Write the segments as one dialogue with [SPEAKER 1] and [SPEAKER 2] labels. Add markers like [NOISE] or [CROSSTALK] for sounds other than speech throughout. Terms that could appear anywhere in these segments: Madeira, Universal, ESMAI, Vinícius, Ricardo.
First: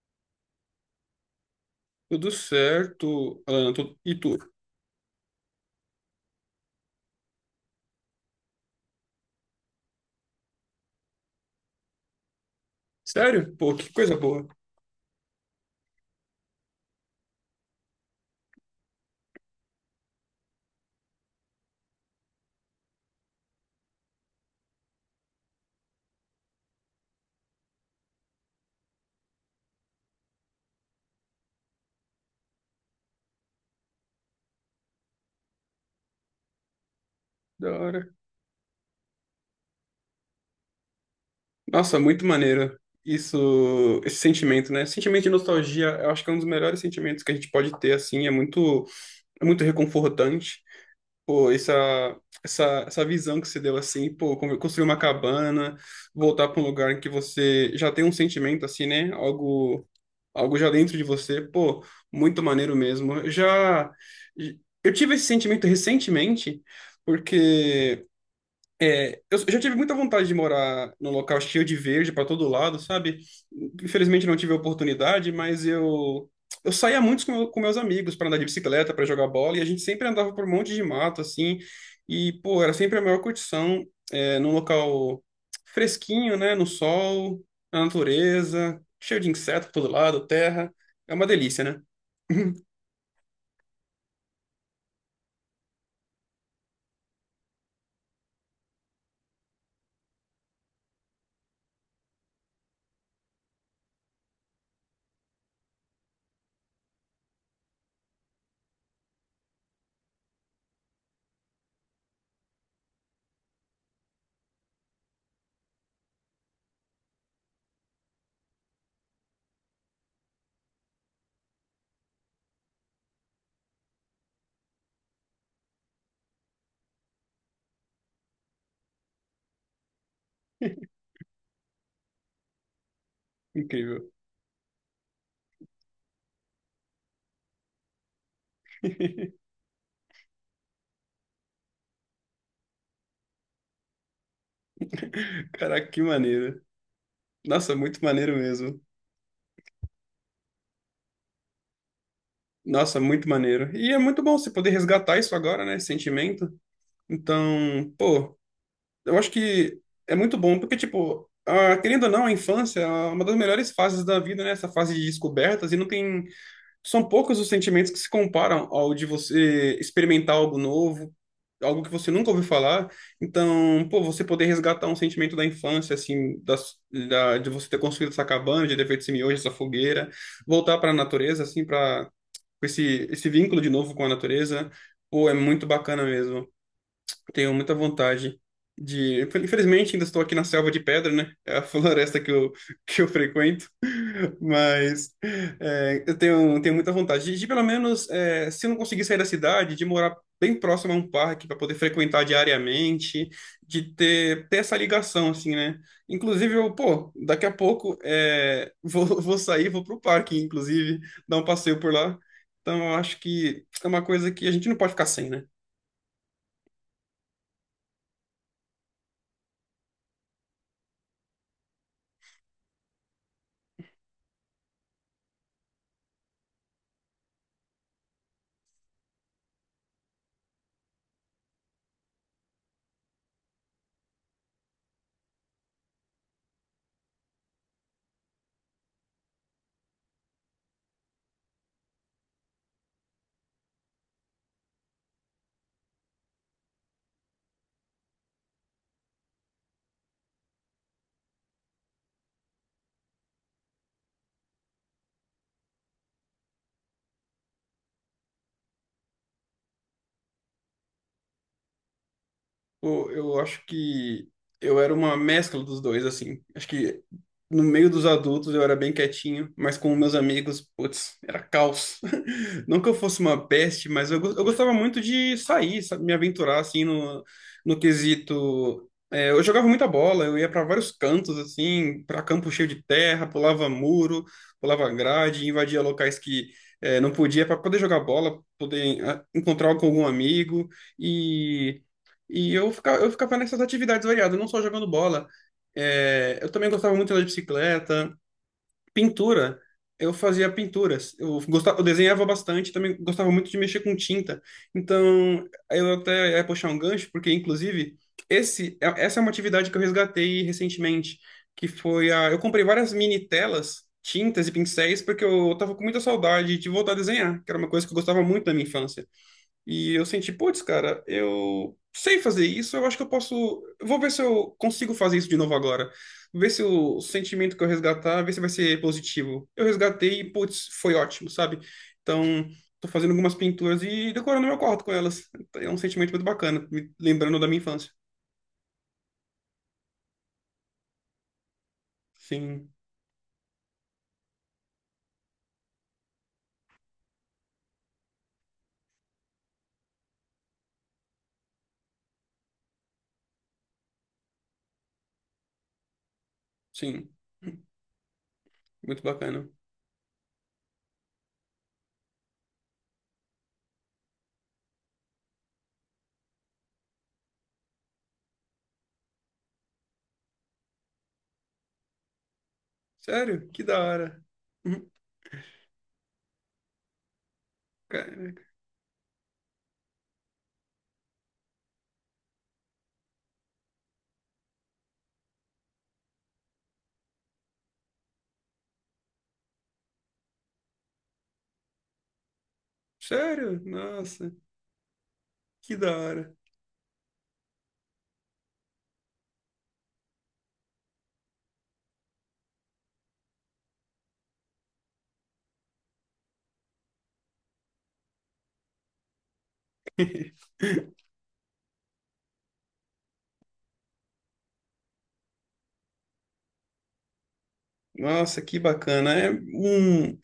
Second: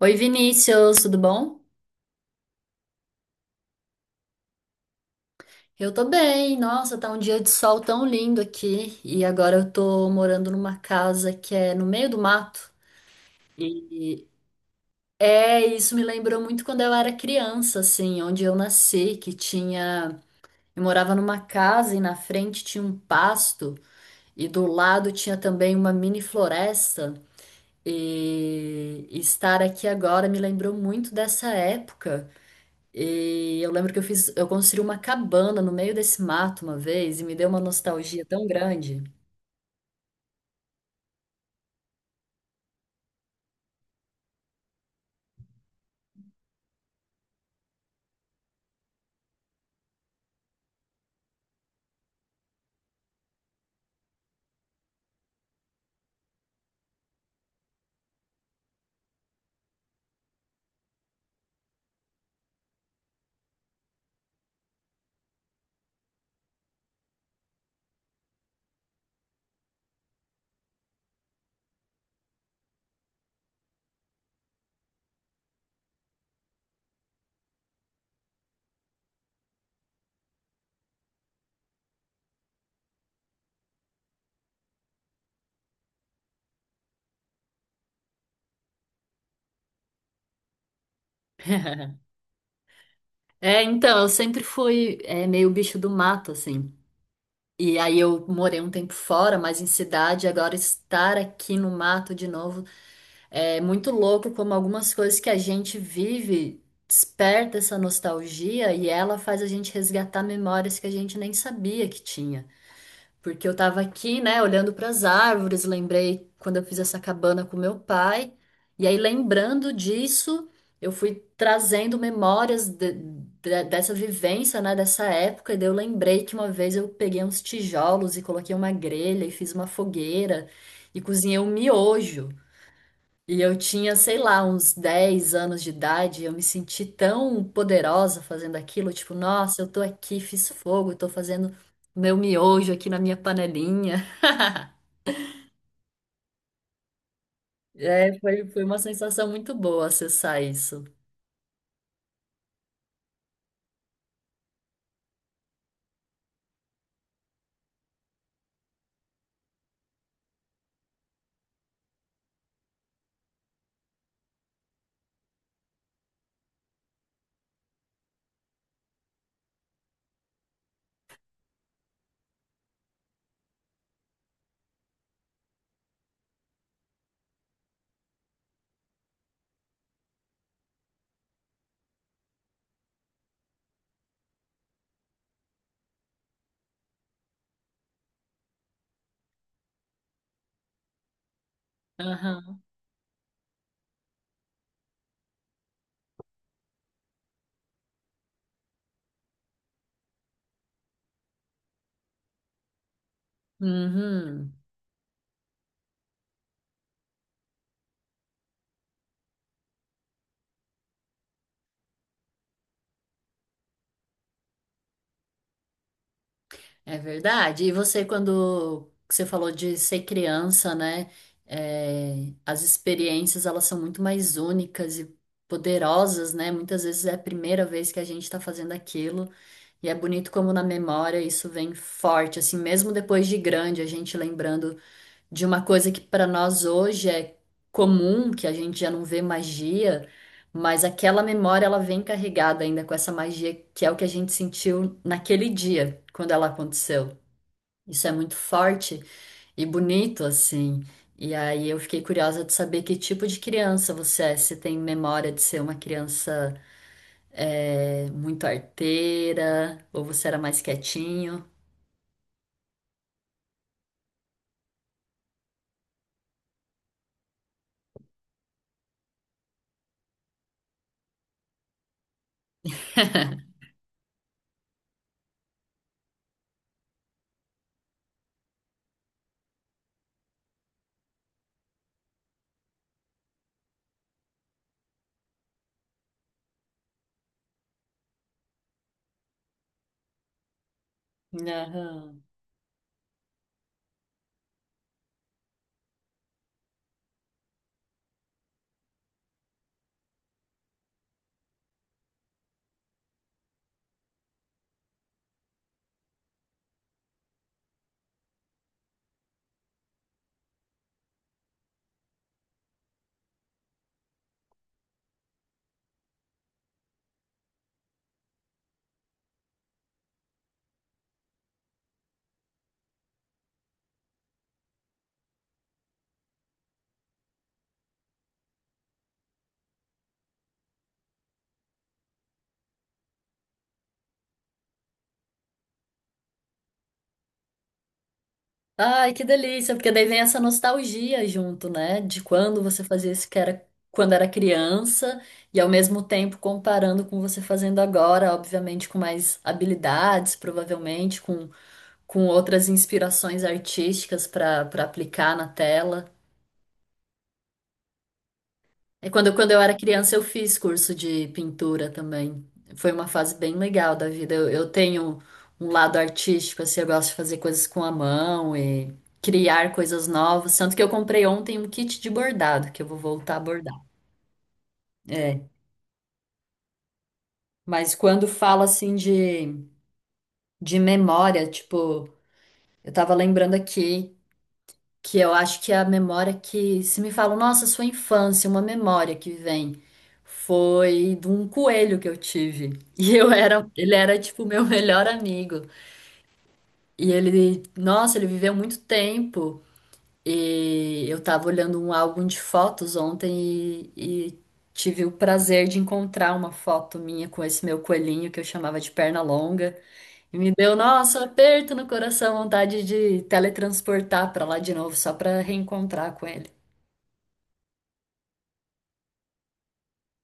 [SPEAKER 1] Oi, Vinícius, tudo bom?
[SPEAKER 2] Tudo certo, Alana, e tu?
[SPEAKER 1] Eu tô bem. Nossa, tá um dia de sol tão lindo aqui. E agora eu tô morando numa casa que é no meio do mato.
[SPEAKER 2] Sério? Pô, que coisa
[SPEAKER 1] E
[SPEAKER 2] boa.
[SPEAKER 1] isso me lembrou muito quando eu era criança, assim, onde eu nasci, que tinha. Eu morava numa casa e na frente tinha um pasto, e do lado tinha também uma mini floresta. E estar aqui agora me lembrou muito dessa época. E eu lembro que eu construí uma cabana no meio desse mato uma vez e me deu uma
[SPEAKER 2] Da hora.
[SPEAKER 1] nostalgia tão grande.
[SPEAKER 2] Nossa, muito maneiro. Isso, esse sentimento, né? Sentimento de nostalgia, eu acho que é um dos melhores sentimentos que a gente pode ter, assim, é muito reconfortante. Pô, essa visão que você deu, assim, pô, como construir uma cabana, voltar para um lugar em que você já tem um sentimento, assim, né? Algo já dentro de você, pô, muito maneiro mesmo. Eu tive esse sentimento recentemente, porque eu já tive muita vontade de morar num local cheio de verde para todo lado, sabe? Infelizmente não tive a oportunidade, mas eu saía muito com com meus amigos para andar de bicicleta, para jogar bola, e a gente sempre andava por um monte de mato assim, e pô, era sempre a maior curtição, num local fresquinho, né, no sol, na natureza, cheio de inseto por todo lado, terra. É uma delícia, né?
[SPEAKER 1] [LAUGHS] É, então, eu sempre fui, meio bicho do mato, assim. E aí eu morei um tempo fora, mas em cidade. Agora estar aqui no mato de novo é muito louco como algumas coisas que a gente vive desperta essa nostalgia, e ela faz a gente resgatar memórias que a gente nem sabia que tinha. Porque eu tava aqui, né, olhando para as árvores, lembrei quando eu fiz essa cabana com meu pai. E aí, lembrando disso, eu fui trazendo memórias dessa vivência, né, dessa época. E daí eu lembrei que uma vez eu peguei uns tijolos e coloquei uma grelha e fiz uma fogueira e
[SPEAKER 2] [LAUGHS]
[SPEAKER 1] cozinhei um miojo. E eu tinha,
[SPEAKER 2] Incrível.
[SPEAKER 1] sei lá, uns 10 anos de idade. Eu me senti tão poderosa fazendo aquilo, tipo, nossa, eu tô aqui, fiz fogo, tô fazendo meu miojo aqui na minha panelinha. [LAUGHS]
[SPEAKER 2] Caraca, que maneiro. Nossa, muito
[SPEAKER 1] É,
[SPEAKER 2] maneiro
[SPEAKER 1] foi uma
[SPEAKER 2] mesmo.
[SPEAKER 1] sensação muito boa acessar isso.
[SPEAKER 2] Nossa, muito maneiro. E é muito bom você poder resgatar isso agora, né? Esse sentimento. Então, pô, eu acho que é muito bom, porque, tipo, querendo ou não, a infância é uma das melhores fases da vida, né? Essa fase de descobertas, e não tem. São poucos os sentimentos que se comparam ao de você experimentar algo novo, algo que você nunca ouviu falar. Então, pô, você poder resgatar um sentimento da infância, assim, de você ter construído essa cabana, de ter feito esse miojo, essa fogueira, voltar para a natureza, assim, para com esse vínculo de novo com a natureza, pô, é muito bacana mesmo. Tenho muita vontade de. Infelizmente, ainda estou aqui na selva de pedra, né? É a [LAUGHS] floresta que eu,
[SPEAKER 1] Aham.
[SPEAKER 2] que eu frequento. [LAUGHS] Mas eu tenho, muita vontade de, pelo menos, se eu não conseguir sair da cidade, de morar bem próximo a um parque para poder frequentar diariamente, de ter,
[SPEAKER 1] Uhum.
[SPEAKER 2] ter essa ligação, assim, né? Inclusive, eu, pô, daqui a pouco [LAUGHS] vou sair, vou pro parque, inclusive, dar um passeio por lá. Então, eu acho que é uma coisa que a gente não pode ficar sem, né?
[SPEAKER 1] É verdade. E você, quando você falou de ser criança, né? As experiências, elas são muito mais únicas e poderosas, né? Muitas vezes é a primeira vez que a gente está fazendo aquilo. E é bonito como na memória isso vem forte, assim, mesmo depois de grande, a gente lembrando de uma coisa que para nós hoje é comum, que a gente já não vê magia, mas aquela memória, ela vem carregada ainda com essa magia, que é o que a gente sentiu naquele dia, quando ela aconteceu. Isso é muito forte e bonito assim. E aí eu fiquei curiosa de saber que tipo de criança você é. Você tem memória de ser uma criança muito arteira, ou você era mais quietinho?
[SPEAKER 2] Pô, eu acho que eu era uma mescla dos dois, assim. Acho que no meio dos adultos eu era bem quietinho, mas com meus amigos, putz, era caos. [LAUGHS] Não que eu fosse uma
[SPEAKER 1] [LAUGHS]
[SPEAKER 2] peste, mas eu gostava muito de sair, sabe, me aventurar, assim, no quesito. É, eu jogava muita bola, eu ia para vários cantos, assim, para campo cheio de terra, pulava muro, pulava grade, invadia locais não podia para poder jogar bola, poder encontrar com algum amigo e
[SPEAKER 1] Aham.
[SPEAKER 2] e eu ficava nessas atividades variadas, não só jogando bola. Eu também gostava muito de andar de bicicleta, pintura. Eu fazia pinturas. Eu gostava, eu desenhava bastante, também gostava muito de mexer com tinta. Então, eu até ia puxar um gancho, porque inclusive essa é uma atividade que eu resgatei recentemente, eu comprei várias mini telas, tintas e pincéis, porque eu tava com muita saudade de voltar a desenhar, que era uma coisa que eu gostava muito da minha infância. E eu senti, putz, cara, eu sei fazer isso, eu acho que eu posso. Eu Vou ver se eu consigo fazer isso de novo agora. Ver se o sentimento que eu resgatar, ver se vai ser positivo. Eu resgatei e, putz, foi ótimo, sabe? Então, tô fazendo algumas pinturas e decorando meu quarto com elas. É um sentimento muito bacana, me lembrando da minha infância.
[SPEAKER 1] Ai, que delícia, porque daí vem essa nostalgia junto, né? De quando
[SPEAKER 2] Sim,
[SPEAKER 1] você fazia isso, que era quando era criança, e ao mesmo tempo comparando com você fazendo agora, obviamente com mais habilidades, provavelmente com outras inspirações artísticas para aplicar na tela.
[SPEAKER 2] sim. Muito
[SPEAKER 1] É, quando,
[SPEAKER 2] bacana.
[SPEAKER 1] quando eu era criança, eu fiz curso de pintura também. Foi uma fase bem legal da vida. Eu tenho um lado artístico, assim. Eu gosto de fazer coisas com a mão e criar coisas novas. Tanto que eu comprei ontem um kit de bordado, que eu vou voltar a
[SPEAKER 2] Sério? Que
[SPEAKER 1] bordar.
[SPEAKER 2] da hora. Uhum.
[SPEAKER 1] É. Mas quando
[SPEAKER 2] Caraca.
[SPEAKER 1] fala assim de memória, tipo, eu tava lembrando aqui. Que eu acho que é a memória que, se me falam, nossa, sua infância, uma memória que vem, foi de um coelho que eu tive. E eu
[SPEAKER 2] Sério?
[SPEAKER 1] era, ele era
[SPEAKER 2] Nossa,
[SPEAKER 1] tipo meu [LAUGHS] melhor amigo.
[SPEAKER 2] que da hora.
[SPEAKER 1] E ele, nossa, ele viveu muito tempo. E eu estava olhando um álbum de fotos ontem e tive o prazer de encontrar uma foto minha com esse meu coelhinho, que eu chamava de perna longa. E me
[SPEAKER 2] [LAUGHS]
[SPEAKER 1] deu, nossa, um aperto no coração, vontade de teletransportar para lá de novo, só para reencontrar com ele.
[SPEAKER 2] Nossa, que bacana.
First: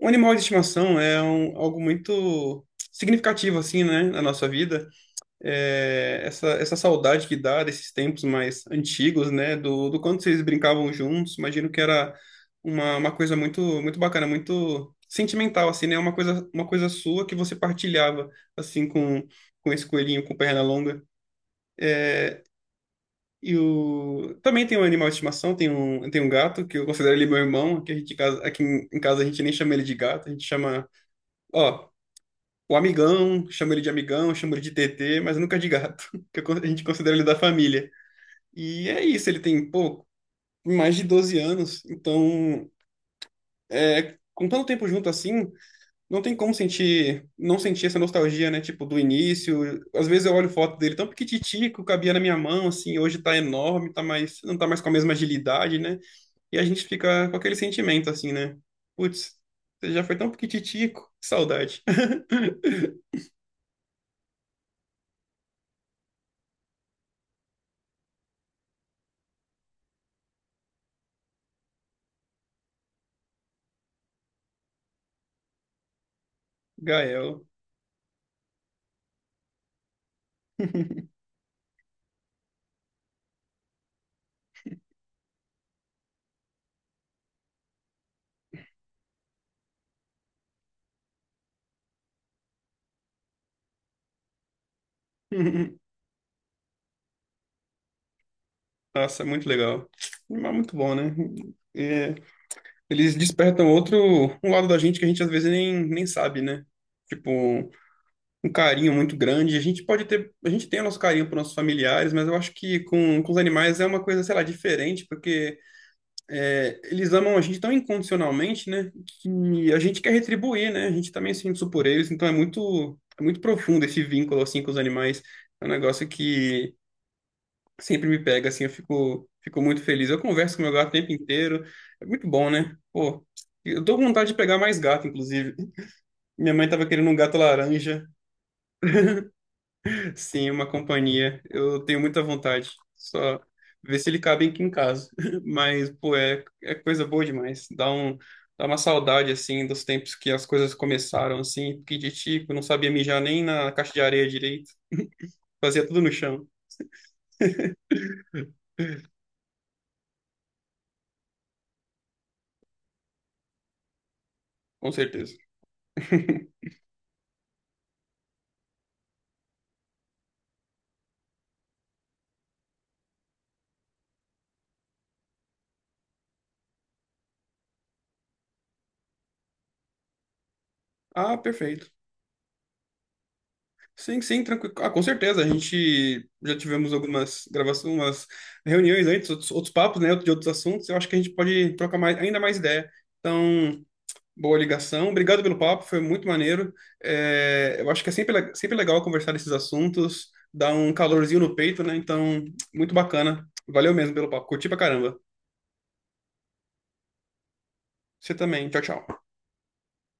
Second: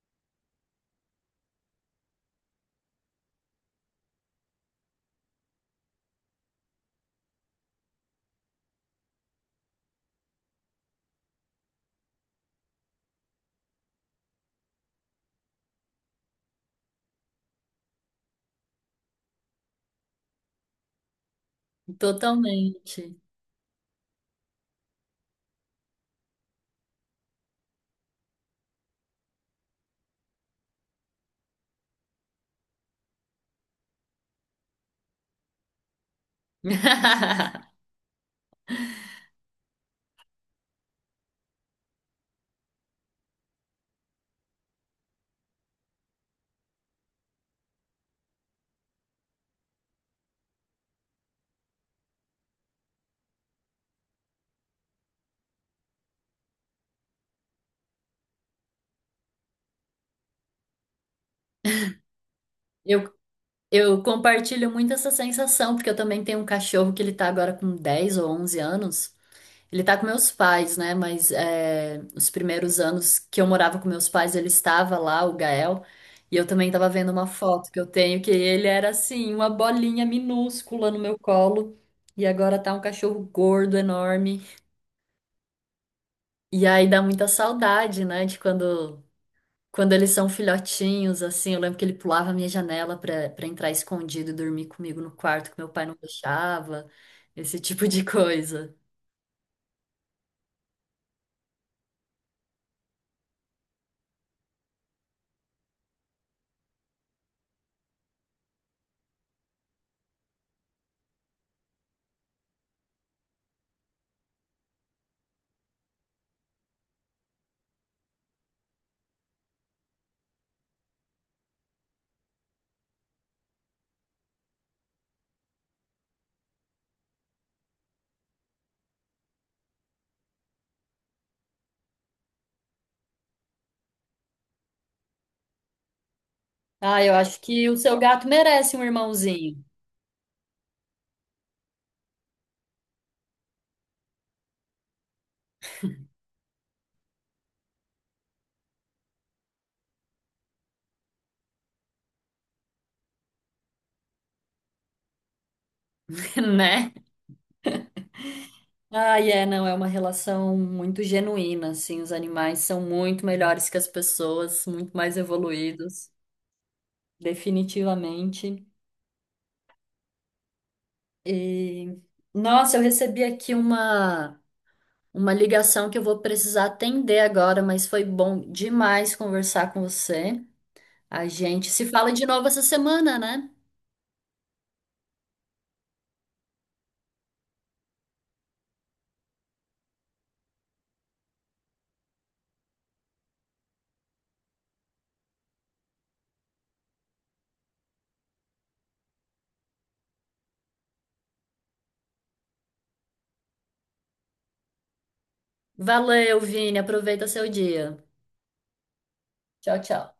[SPEAKER 2] Um animal de estimação é algo muito significativo, assim, né, na nossa vida. É, essa saudade que dá desses tempos mais antigos, né, do quanto vocês brincavam juntos, imagino que era uma coisa muito, muito bacana, muito sentimental, assim, né, uma coisa sua que você partilhava, assim, com esse coelhinho com perna longa.
[SPEAKER 1] Totalmente.
[SPEAKER 2] Também tem um animal de estimação, tem um gato, que eu considero ele meu irmão, que a gente, aqui em casa a gente nem chama ele de gato, a gente chama. Ó, o amigão, chamo ele de amigão, chamo ele de TT, mas nunca de gato, [LAUGHS] a gente considera ele da
[SPEAKER 1] [LAUGHS]
[SPEAKER 2] família. E é isso, ele tem, pô, mais de 12 anos, então, com tanto tempo junto assim, não tem como sentir, não sentir essa nostalgia, né, tipo, do início. Às vezes eu olho foto dele tão pequititico, cabia na minha mão, assim, hoje tá enorme, tá mais, não tá mais com a mesma agilidade, né, e a gente fica com aquele sentimento, assim, né, putz, você já foi tão pequititico, que saudade. [LAUGHS]
[SPEAKER 1] Eu, eu compartilho muito essa sensação, porque eu também tenho um cachorro que ele tá agora com 10 ou 11 anos. Ele tá com meus pais, né? Mas é, os primeiros anos que eu morava com meus pais, ele estava lá, o Gael. E eu também tava vendo uma
[SPEAKER 2] Gael.
[SPEAKER 1] foto que eu tenho, que ele era assim, uma bolinha minúscula no meu colo. E agora tá um cachorro gordo, enorme. E aí dá muita saudade, né? De quando, quando eles são filhotinhos, assim. Eu lembro que ele pulava a minha janela pra entrar escondido e dormir comigo no quarto, que meu pai
[SPEAKER 2] [LAUGHS]
[SPEAKER 1] não deixava. Esse tipo de coisa.
[SPEAKER 2] Nossa, é muito legal. Mas muito bom, né? É, eles despertam outro um lado da gente que a gente às vezes nem sabe, né? Tipo, um carinho muito grande. A gente tem o nosso carinho para nossos familiares, mas eu acho que com os animais é uma coisa, sei lá, diferente, porque eles amam a gente tão incondicionalmente, né? Que a gente quer retribuir, né? A gente também sente isso por eles, então é muito profundo esse vínculo assim com os animais. É um negócio que sempre me pega, assim, eu fico, muito feliz. Eu converso com meu gato o tempo inteiro, é muito bom, né? Pô, eu tô com vontade de pegar mais gato, inclusive. Minha mãe tava
[SPEAKER 1] Ah,
[SPEAKER 2] querendo
[SPEAKER 1] eu
[SPEAKER 2] um gato
[SPEAKER 1] acho que o seu
[SPEAKER 2] laranja,
[SPEAKER 1] gato merece um irmãozinho.
[SPEAKER 2] [LAUGHS] sim, uma companhia. Eu tenho muita vontade, só ver se ele cabe aqui em casa. [LAUGHS] Mas, pô, é coisa boa demais. Dá uma saudade, assim, dos tempos que as coisas começaram, assim, piquititico, não sabia mijar nem na caixa de areia direito, fazia tudo no
[SPEAKER 1] [LAUGHS]
[SPEAKER 2] chão,
[SPEAKER 1] Né? Ai, é, não, é uma relação muito genuína, assim. Os animais são muito melhores que as pessoas,
[SPEAKER 2] com
[SPEAKER 1] muito mais
[SPEAKER 2] certeza.
[SPEAKER 1] evoluídos, definitivamente. E, nossa, eu recebi aqui uma ligação que eu vou precisar atender agora, mas foi bom demais conversar com você. A
[SPEAKER 2] Ah,
[SPEAKER 1] gente se
[SPEAKER 2] perfeito.
[SPEAKER 1] fala de novo essa semana, né?
[SPEAKER 2] Sim, sim, tranquilo. Ah, com certeza. A gente já tivemos algumas gravações, umas reuniões antes, outros papos, né, de outros assuntos. Eu acho que a gente pode trocar mais, ainda mais ideia. Então, boa ligação. Obrigado pelo papo, foi muito maneiro. É, eu acho que é sempre legal conversar desses assuntos, dá um calorzinho no peito, né? Então, muito bacana. Valeu mesmo pelo papo. Curti pra caramba.
[SPEAKER 1] Valeu, Vini, aproveita seu dia.
[SPEAKER 2] Você também. Tchau, tchau.
[SPEAKER 1] Tchau, tchau.